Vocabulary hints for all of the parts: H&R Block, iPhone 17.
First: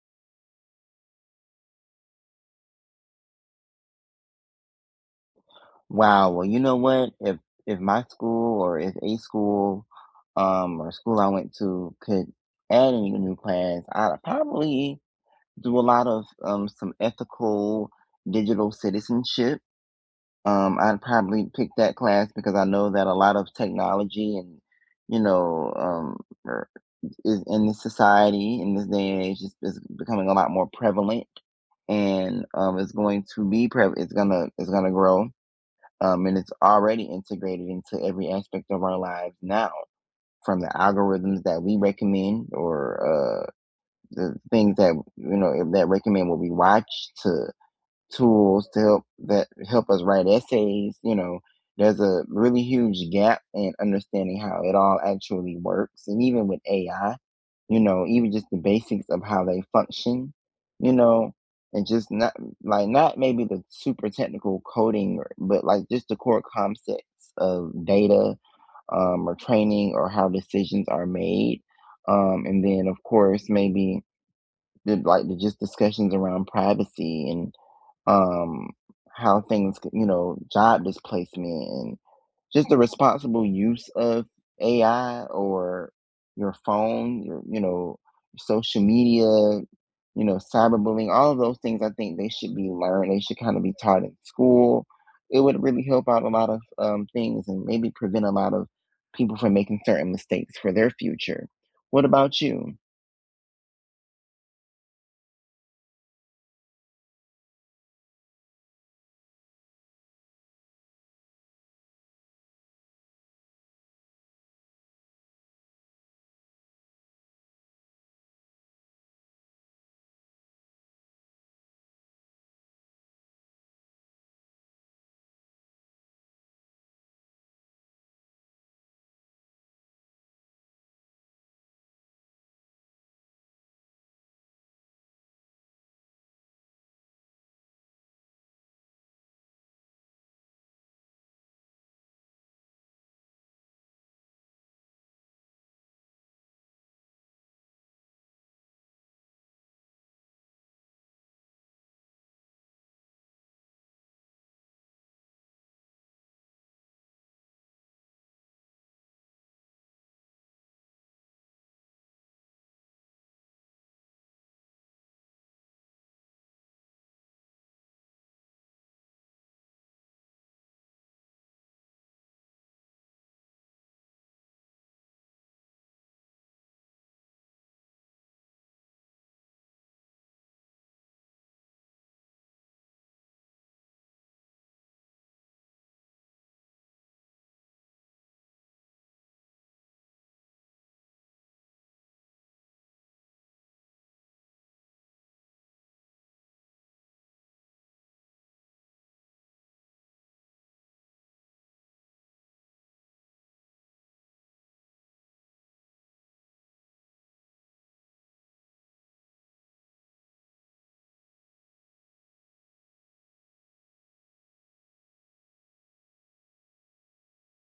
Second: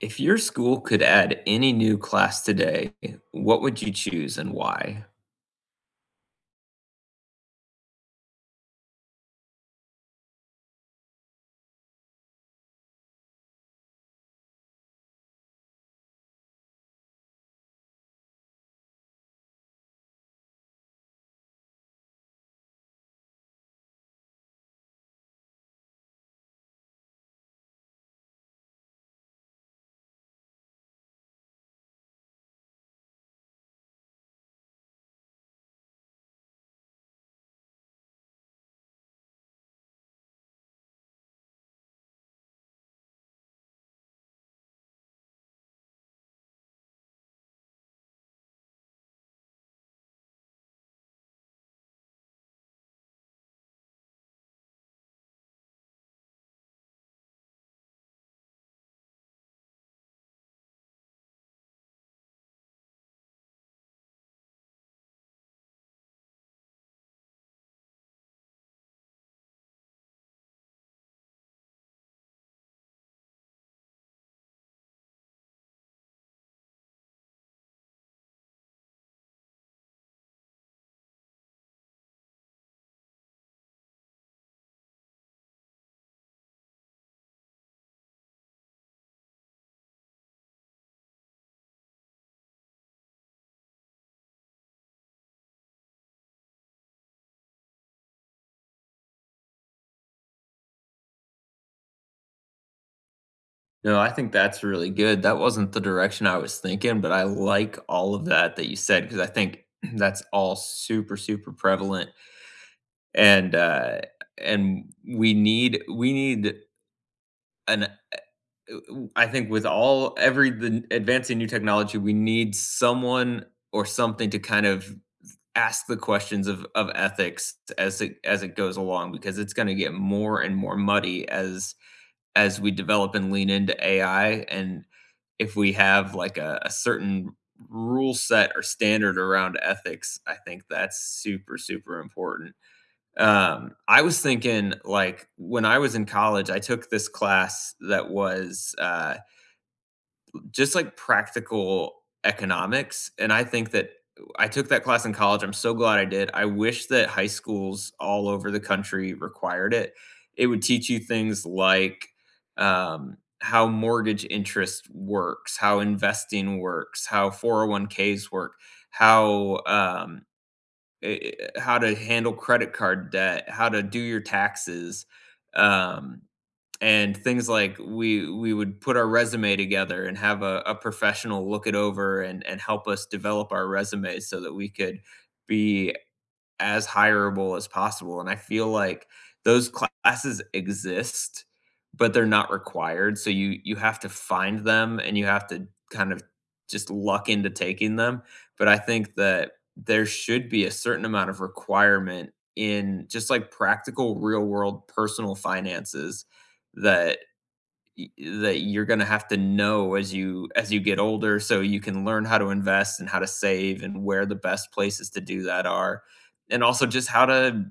If your school could add any new class today, what would you choose and why? Wow. Well, you know what? If my school or if a school, or school I went to could add any new class, I'd probably do a lot of some ethical digital citizenship. I'd probably pick that class because I know that a lot of technology and you know um er, is in this society in this day and age is becoming a lot more prevalent, and it's going to it's gonna grow, and it's already integrated into every aspect of our lives now, from the algorithms that we recommend, or the things that, you know, that recommend what we watch, to tools to help us write essays. You know, there's a really huge gap in understanding how it all actually works, and even with AI, you know, even just the basics of how they function, you know, and just not, like, not maybe the super technical coding, but like just the core concepts of data, or training, or how decisions are made. And then, of course, maybe like the just discussions around privacy and, um, how you know, job displacement, just the responsible use of AI, or your phone, your, you know, social media, you know, cyberbullying. All of those things, I think they should be learned. They should kind of be taught in school. It would really help out a lot of things and maybe prevent a lot of people from making certain mistakes for their future. What about you? No, I think that's really good. That wasn't the direction I was thinking, but I like all of that that you said because I think that's all super, super prevalent. And uh, and we need an. I think with all every the advancing new technology, we need someone or something to kind of ask the questions of ethics as it goes along because it's going to get more and more muddy as we develop and lean into AI, and if we have like a certain rule set or standard around ethics, I think that's super, super important. I was thinking, like when I was in college, I took this class that was just like practical economics, and I think that I took that class in college. I'm so glad I did. I wish that high schools all over the country required it. It would teach you things like, how mortgage interest works, how investing works, how 401ks work, how, how to handle credit card debt, how to do your taxes, um and things like we would put our resume together and have a professional look it over and help us develop our resume so that we could be as hireable as possible. And I feel like those classes exist, but they're not required, so you have to find them and you have to kind of just luck into taking them. But I think that there should be a certain amount of requirement in, just, like, practical real world personal finances that y- that you're going to have to know as you get older, so you can learn how to invest and how to save and where the best places to do that are. And also just how to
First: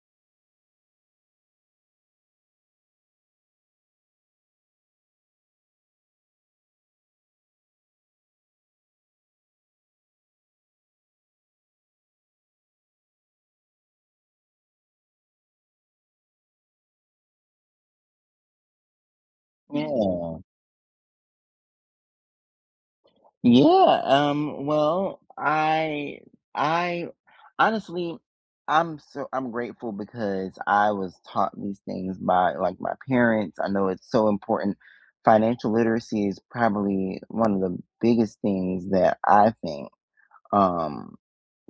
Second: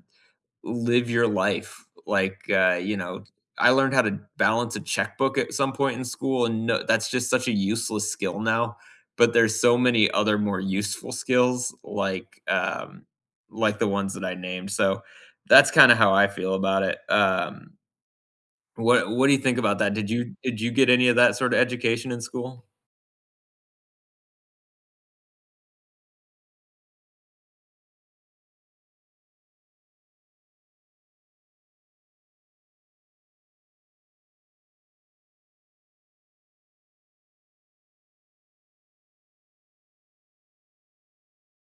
live your life like I learned how to balance a checkbook at some point in school, and no, that's just such a useless skill now. But there's so many other more useful skills like the ones that I named. So that's kind of how I feel about it. What do you think about Yeah. that? Did you get any of that sort of education in school? Yeah, well, I honestly, I'm grateful because I was taught these things by, like, my parents. I know it's so important. Financial literacy is probably one of the biggest things that I think, um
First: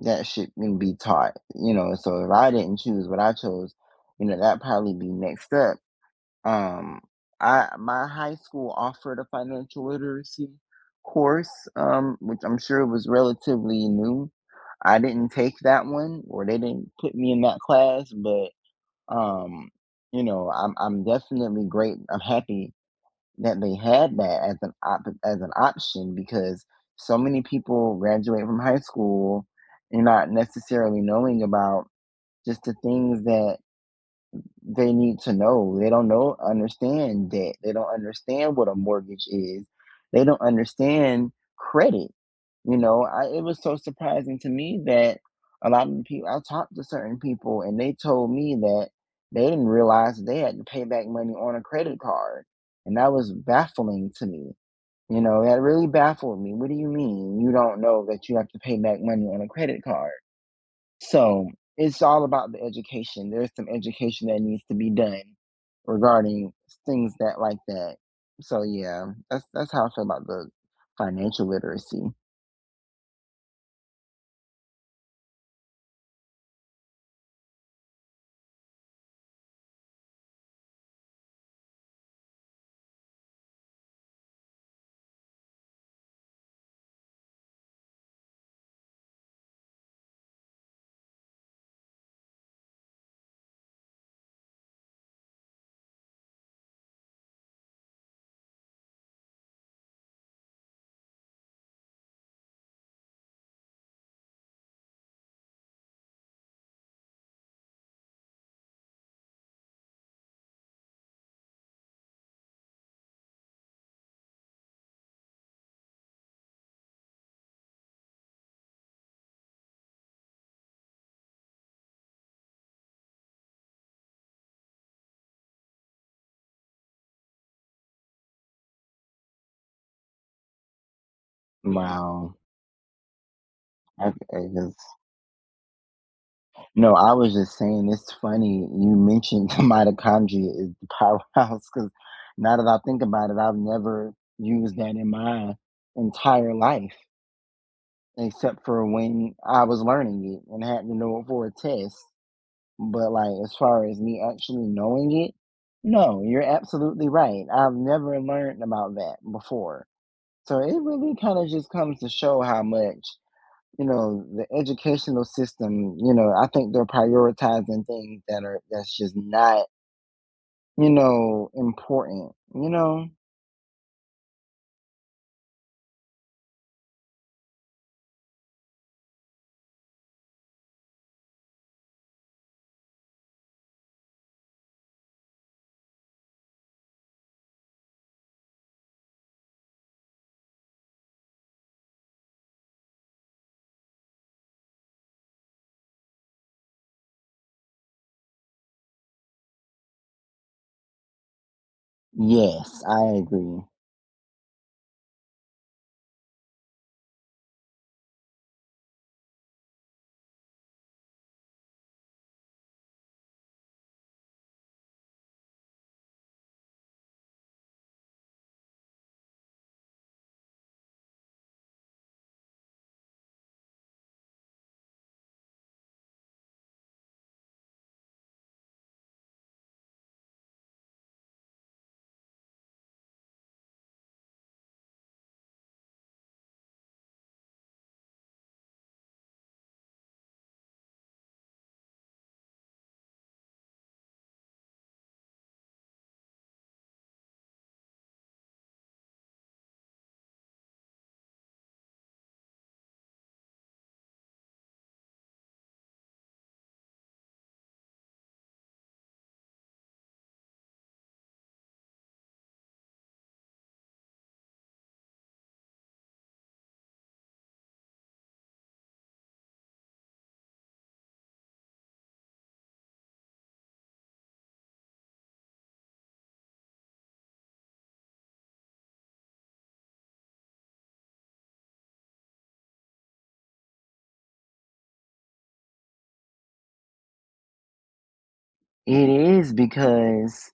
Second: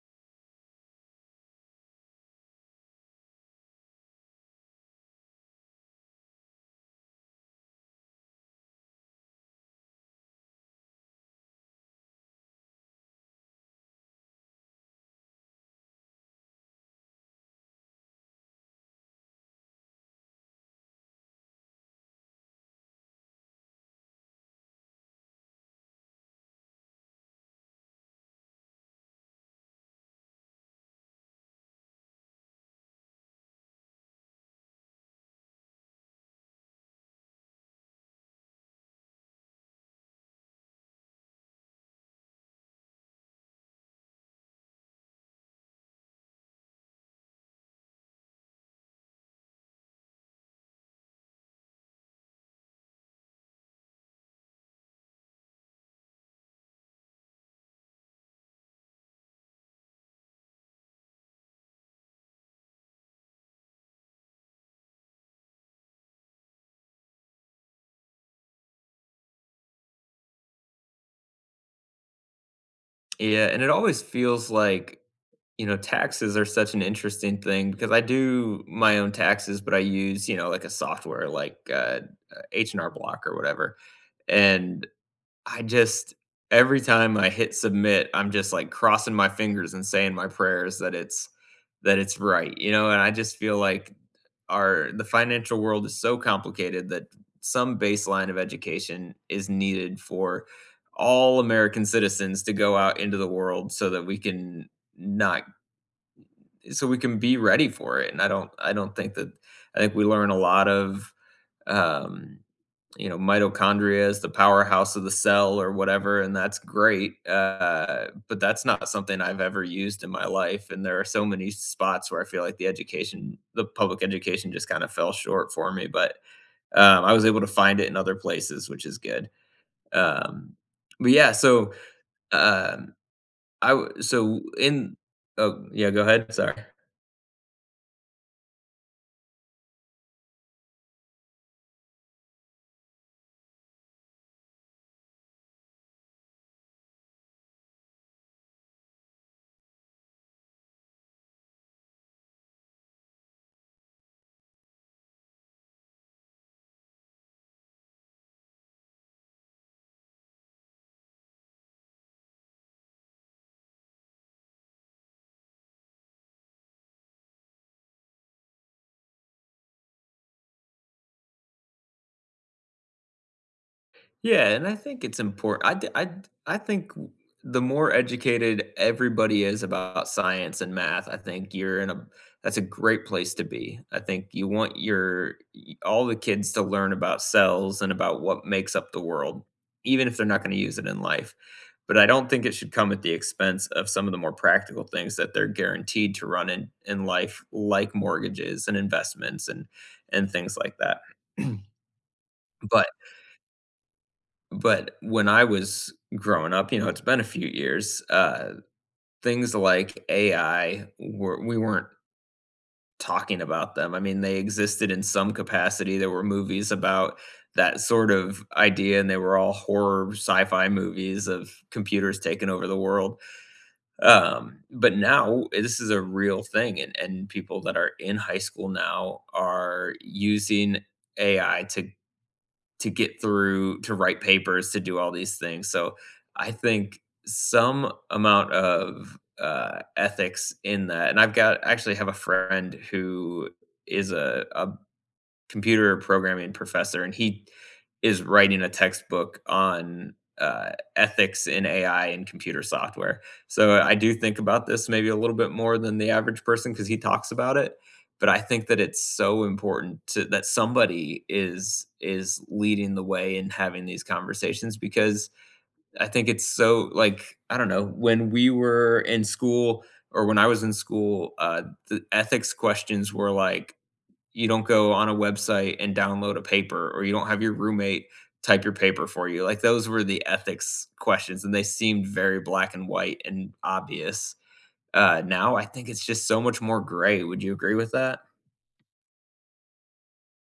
that should be taught, you know. So if I didn't choose what I chose, you know, that'd probably be next up. um, I, my high school offered a financial literacy course, which I'm sure was relatively new. I didn't take that one, or they didn't put me in that class, but, um, you know, I'm definitely great. I'm happy that they had that as an as an option, because so many people graduate from high school and not necessarily knowing about just the things that they need to know. They don't know understand debt. They don't understand what a mortgage is. They don't understand credit. You know, I, it was so surprising to me that a lot of the people I talked to, certain people, and they told me that they didn't realize they had to pay back money on a credit card. And that was baffling to me. You know, that really baffled me. What do you mean you don't know that you have to pay back money on a credit card? So it's all about the education. There's some education that needs to be done regarding things that like that. So yeah, that's how I feel about the financial literacy. Yeah, and it always feels like, you know, taxes are such an interesting thing because I do my own taxes, but I use, you know, like a software like, H&R Block or whatever. And I just every time I hit submit, I'm just, like, crossing my fingers and saying my prayers that it's right, you know. And I just feel like are the financial world is so complicated that some baseline of education is needed for all American citizens to go out into the world so that we can not, so we can be ready for it. And I don't think that I think we learn a lot of um you know, mitochondria is the powerhouse of the cell or whatever, and that's great. But that's not something I've ever used in my life. And there are so many spots where I feel like the education, the public education just kind of fell short for me. But I was able to find it in other places, which is good. Um, but yeah, so Mm. Wow. um, I, w- I, so I just, in, oh, yeah, go ahead. Sorry. no, I was just saying it's funny you mentioned mitochondria is the powerhouse, because now that I think about it, I've never used that in my entire life, except for when I was learning it and had to know it for a test. But, like, as far as me actually knowing it, no, you're absolutely right. I've never learned about that before. So it really kind of just comes to show how much, you know, the educational system, you know, I think they're prioritizing things that are that's just not, you know, important, you know? Yeah, and I think it's important. I think the more educated everybody is about science and math, I think you're in a that's a great place to be. I think you want your all the kids to learn about cells and about what makes up the world, even if they're not going to use it in life. But I don't think it should come at the expense of some of the more practical things that they're guaranteed to run in life, like mortgages and investments and things like that. Yes, but I agree. but when I was growing up, you know, it's been a few years, things like AI were we weren't talking about them. I mean, they existed in some capacity. There were movies about that sort of idea, and they were all horror sci-fi movies of computers taking over the world. But now this is a real thing, and people that are in high school now are using AI to get through, to write papers, to do all these things. So I think some amount of ethics in that. And I've got actually have a friend who is a computer programming professor, and he is writing a textbook on, ethics in AI and computer software. So, I do think about this maybe a little bit more than the average person because he talks about it. But I think that it's so important to that somebody is leading the way in having these conversations because I think it's so like, I don't know, when we were in school or when I was in school, the ethics questions were like, you don't go on a website and download a paper, or you don't have your roommate type your paper for you. Like, those were the ethics questions, and they seemed very black and white and obvious. Now I think it's just so much more gray. Would you agree with that? It is, because,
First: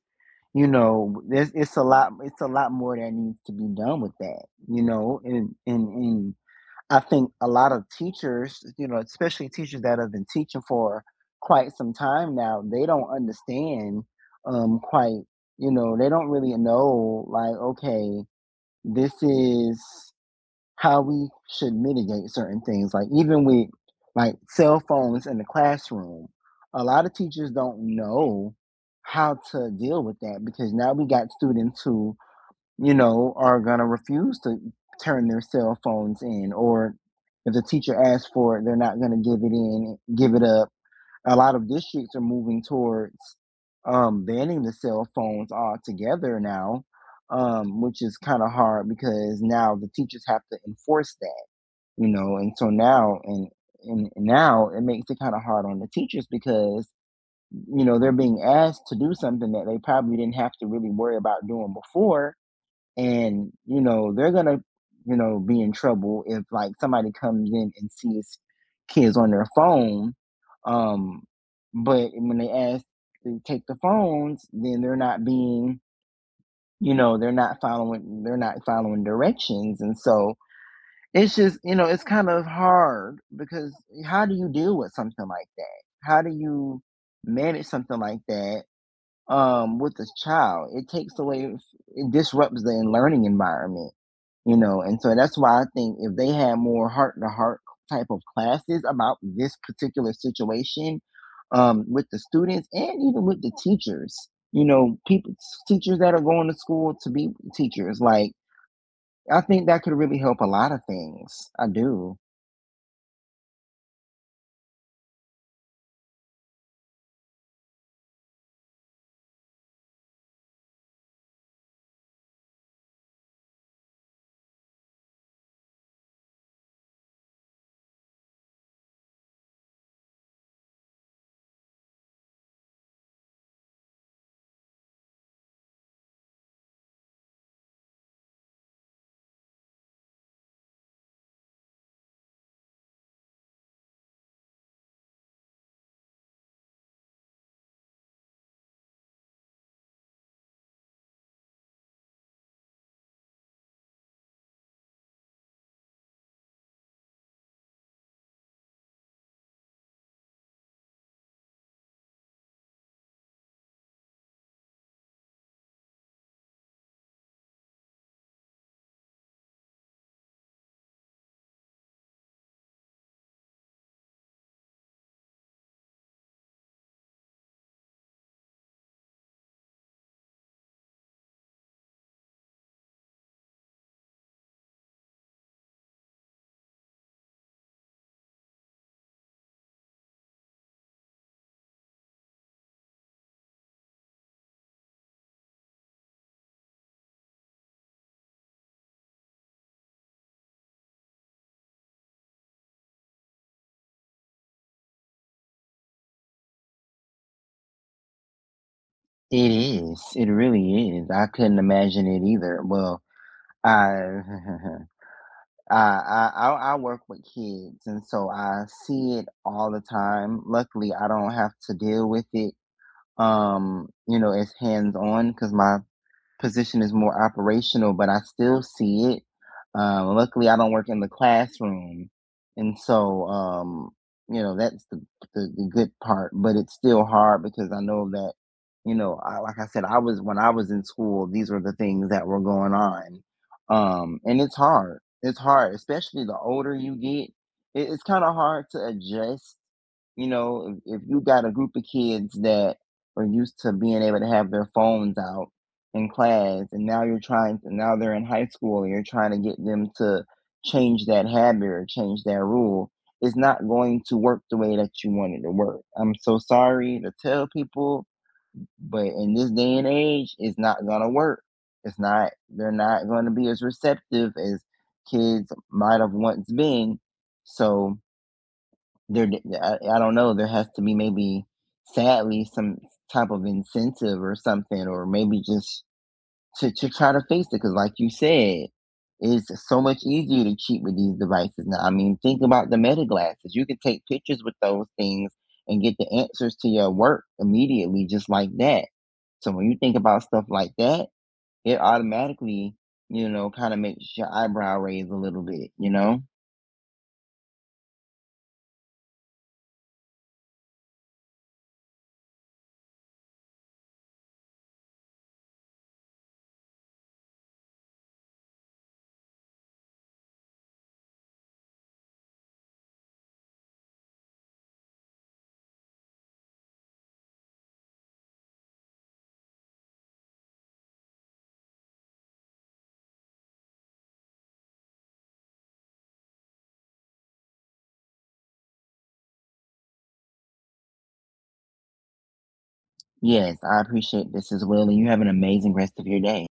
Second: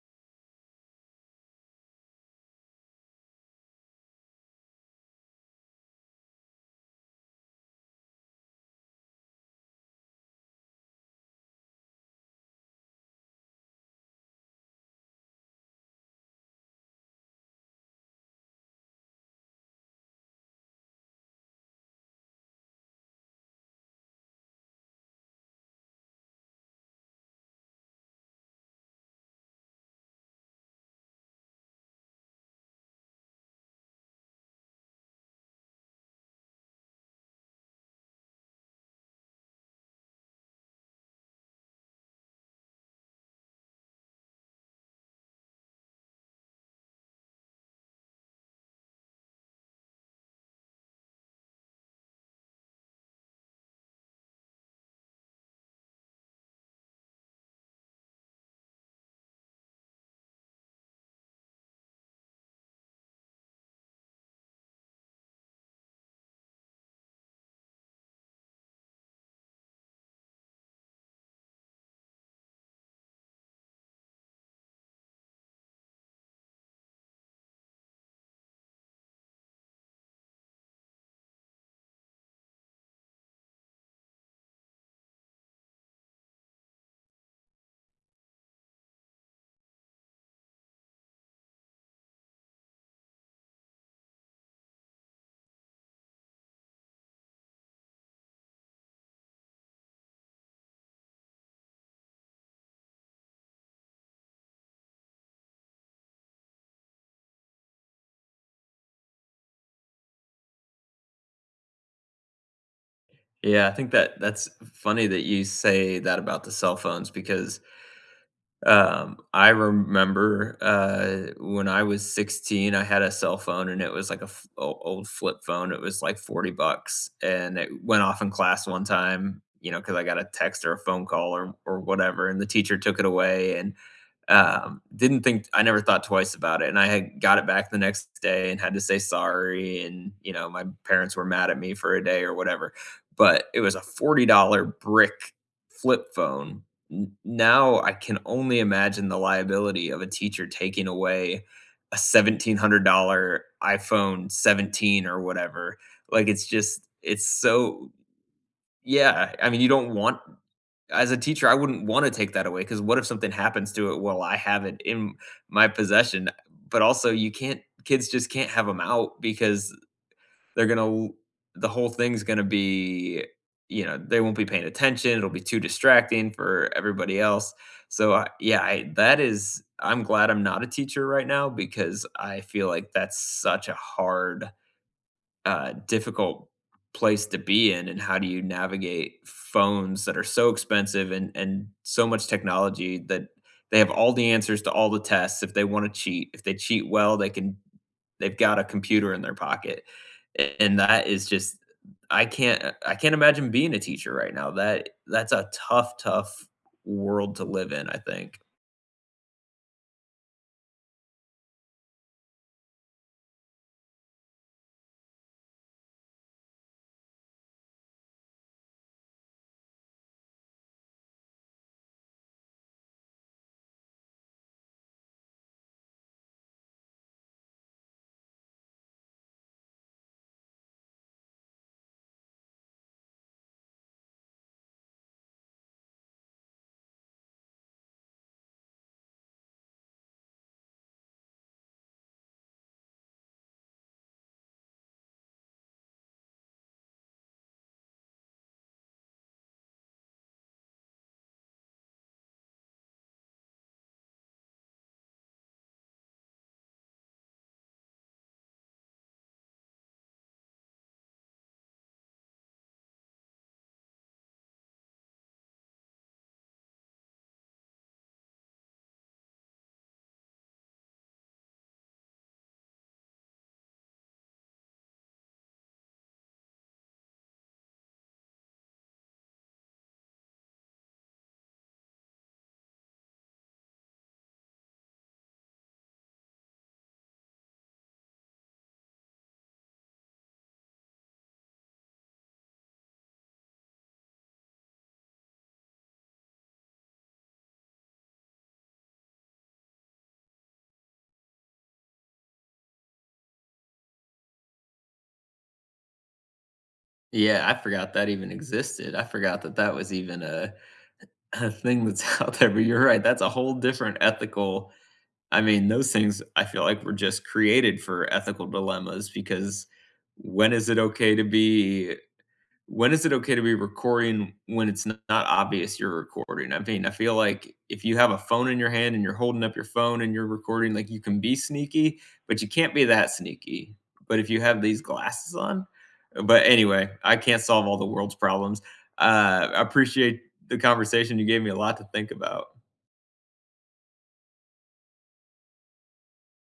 you know, there's, it's a lot more that needs to be done with that, you know, and and I think a lot of teachers, you know, especially teachers that have been teaching for quite some time now, they don't understand, quite, you know, they don't really know, like, okay, this is how we should mitigate certain things. Like even with, like, cell phones in the classroom, a lot of teachers don't know how to deal with that, because now we got students who, you know, are gonna refuse to turn their cell phones in, or if the teacher asks for it, they're not gonna give it in, give it up. A lot of districts are moving towards, banning the cell phones altogether now, which is kind of hard because now the teachers have to enforce that, you know, and so now, and now it makes it kind of hard on the teachers, because, you know, they're being asked to do something that they probably didn't have to really worry about doing before, and, you know, they're gonna, you know, be in trouble if, like, somebody comes in and sees kids on their phone. um but when they ask to take the phones, then they're not being, you know, they're not following, they're not following directions, and so it's just, you know, it's kind of hard, because how do you deal with something like that? How do you manage something like that, with the child? It takes away, it disrupts the learning environment, you know. And so that's why I think if they had more heart to heart type of classes about this particular situation, with the students and even with the teachers, you know, people, teachers that are going to school to be teachers, like, I think that could really help a lot of things. I do. Yeah, I think that that's funny that you say that about the cell phones because I remember, when I was 16, I had a cell phone and it was like a f o old flip phone. It was like 40 bucks and it went off in class one time, you know, because I got a text or a phone call or whatever, and the teacher took it away and didn't think I never thought twice about it, and I had got it back the next day and had to say sorry. And, you know, my parents were mad at me for a day or whatever, but it was a $40 brick flip phone. N Now I can only imagine the liability of a teacher taking away a $1,700 iPhone 17 or whatever. Like, it's just it's so, yeah, I mean, you don't want as a teacher, I wouldn't wanna take that away because what if something happens to it while I have it in my possession? But also you can't kids just can't have them out because they're gonna the whole thing's gonna be you know, they won't be paying attention, it'll be too distracting for everybody else. So, I yeah, I that is I'm glad I'm not a teacher right now because I feel like that's such a hard difficult place to be in. And how do you navigate phones that are so expensive and so much technology that they have all the answers to all the tests? If they want to cheat, if they cheat well they can, they've got a computer in their pocket. And that is just I can't I can't imagine being a teacher right now. That that's a tough, tough world to live in, I think. It is. It really is. I couldn't imagine it either. Well, I, I work with kids, and so I see it all the time. Luckily, I don't have to deal with it, you know, as hands on, because my position is more operational, but I still see it. Luckily, I don't work in the classroom, and so, you know, the good part. But it's still hard because I know that, you know, like I said, I was, when I was in school, these were the things that were going on, and it's hard. It's hard, especially the older you get. It's kind of hard to adjust. You know, if you got a group of kids that are used to being able to have their phones out in class, and now you're trying to, now they're in high school and you're trying to get them to change that habit or change that rule, it's not going to work the way that you want it to work. I'm so sorry to tell people, but in this day and age, it's not going to work. It's not, they're not going to be as receptive as kids might have once been. So there, I don't know, there has to be maybe, sadly, some type of incentive or something, or maybe just to try to face it, because like you said, it's so much easier to cheat with these devices now. I mean, think about the Meta glasses. You can take pictures with those things and get the answers to your work immediately, just like that. So when you think about stuff like that, it automatically, you know, kind of makes your eyebrow raise a little bit, you know? Yeah, I forgot that even existed. I forgot that that was even a a thing that's out there. But you're right, that's a whole different ethical, I mean, those things I feel like were just created for ethical dilemmas because when is it okay to be when is it okay to be recording when it's not obvious you're recording? I mean, I feel like if you have a phone in your hand and you're holding up your phone and you're recording, like you can be sneaky, but you can't be that sneaky. But if you have these glasses on, but anyway, I can't solve all the world's problems. I appreciate the conversation. You gave me a lot to think about. Yes, I appreciate this as well, and you have an amazing rest of your day.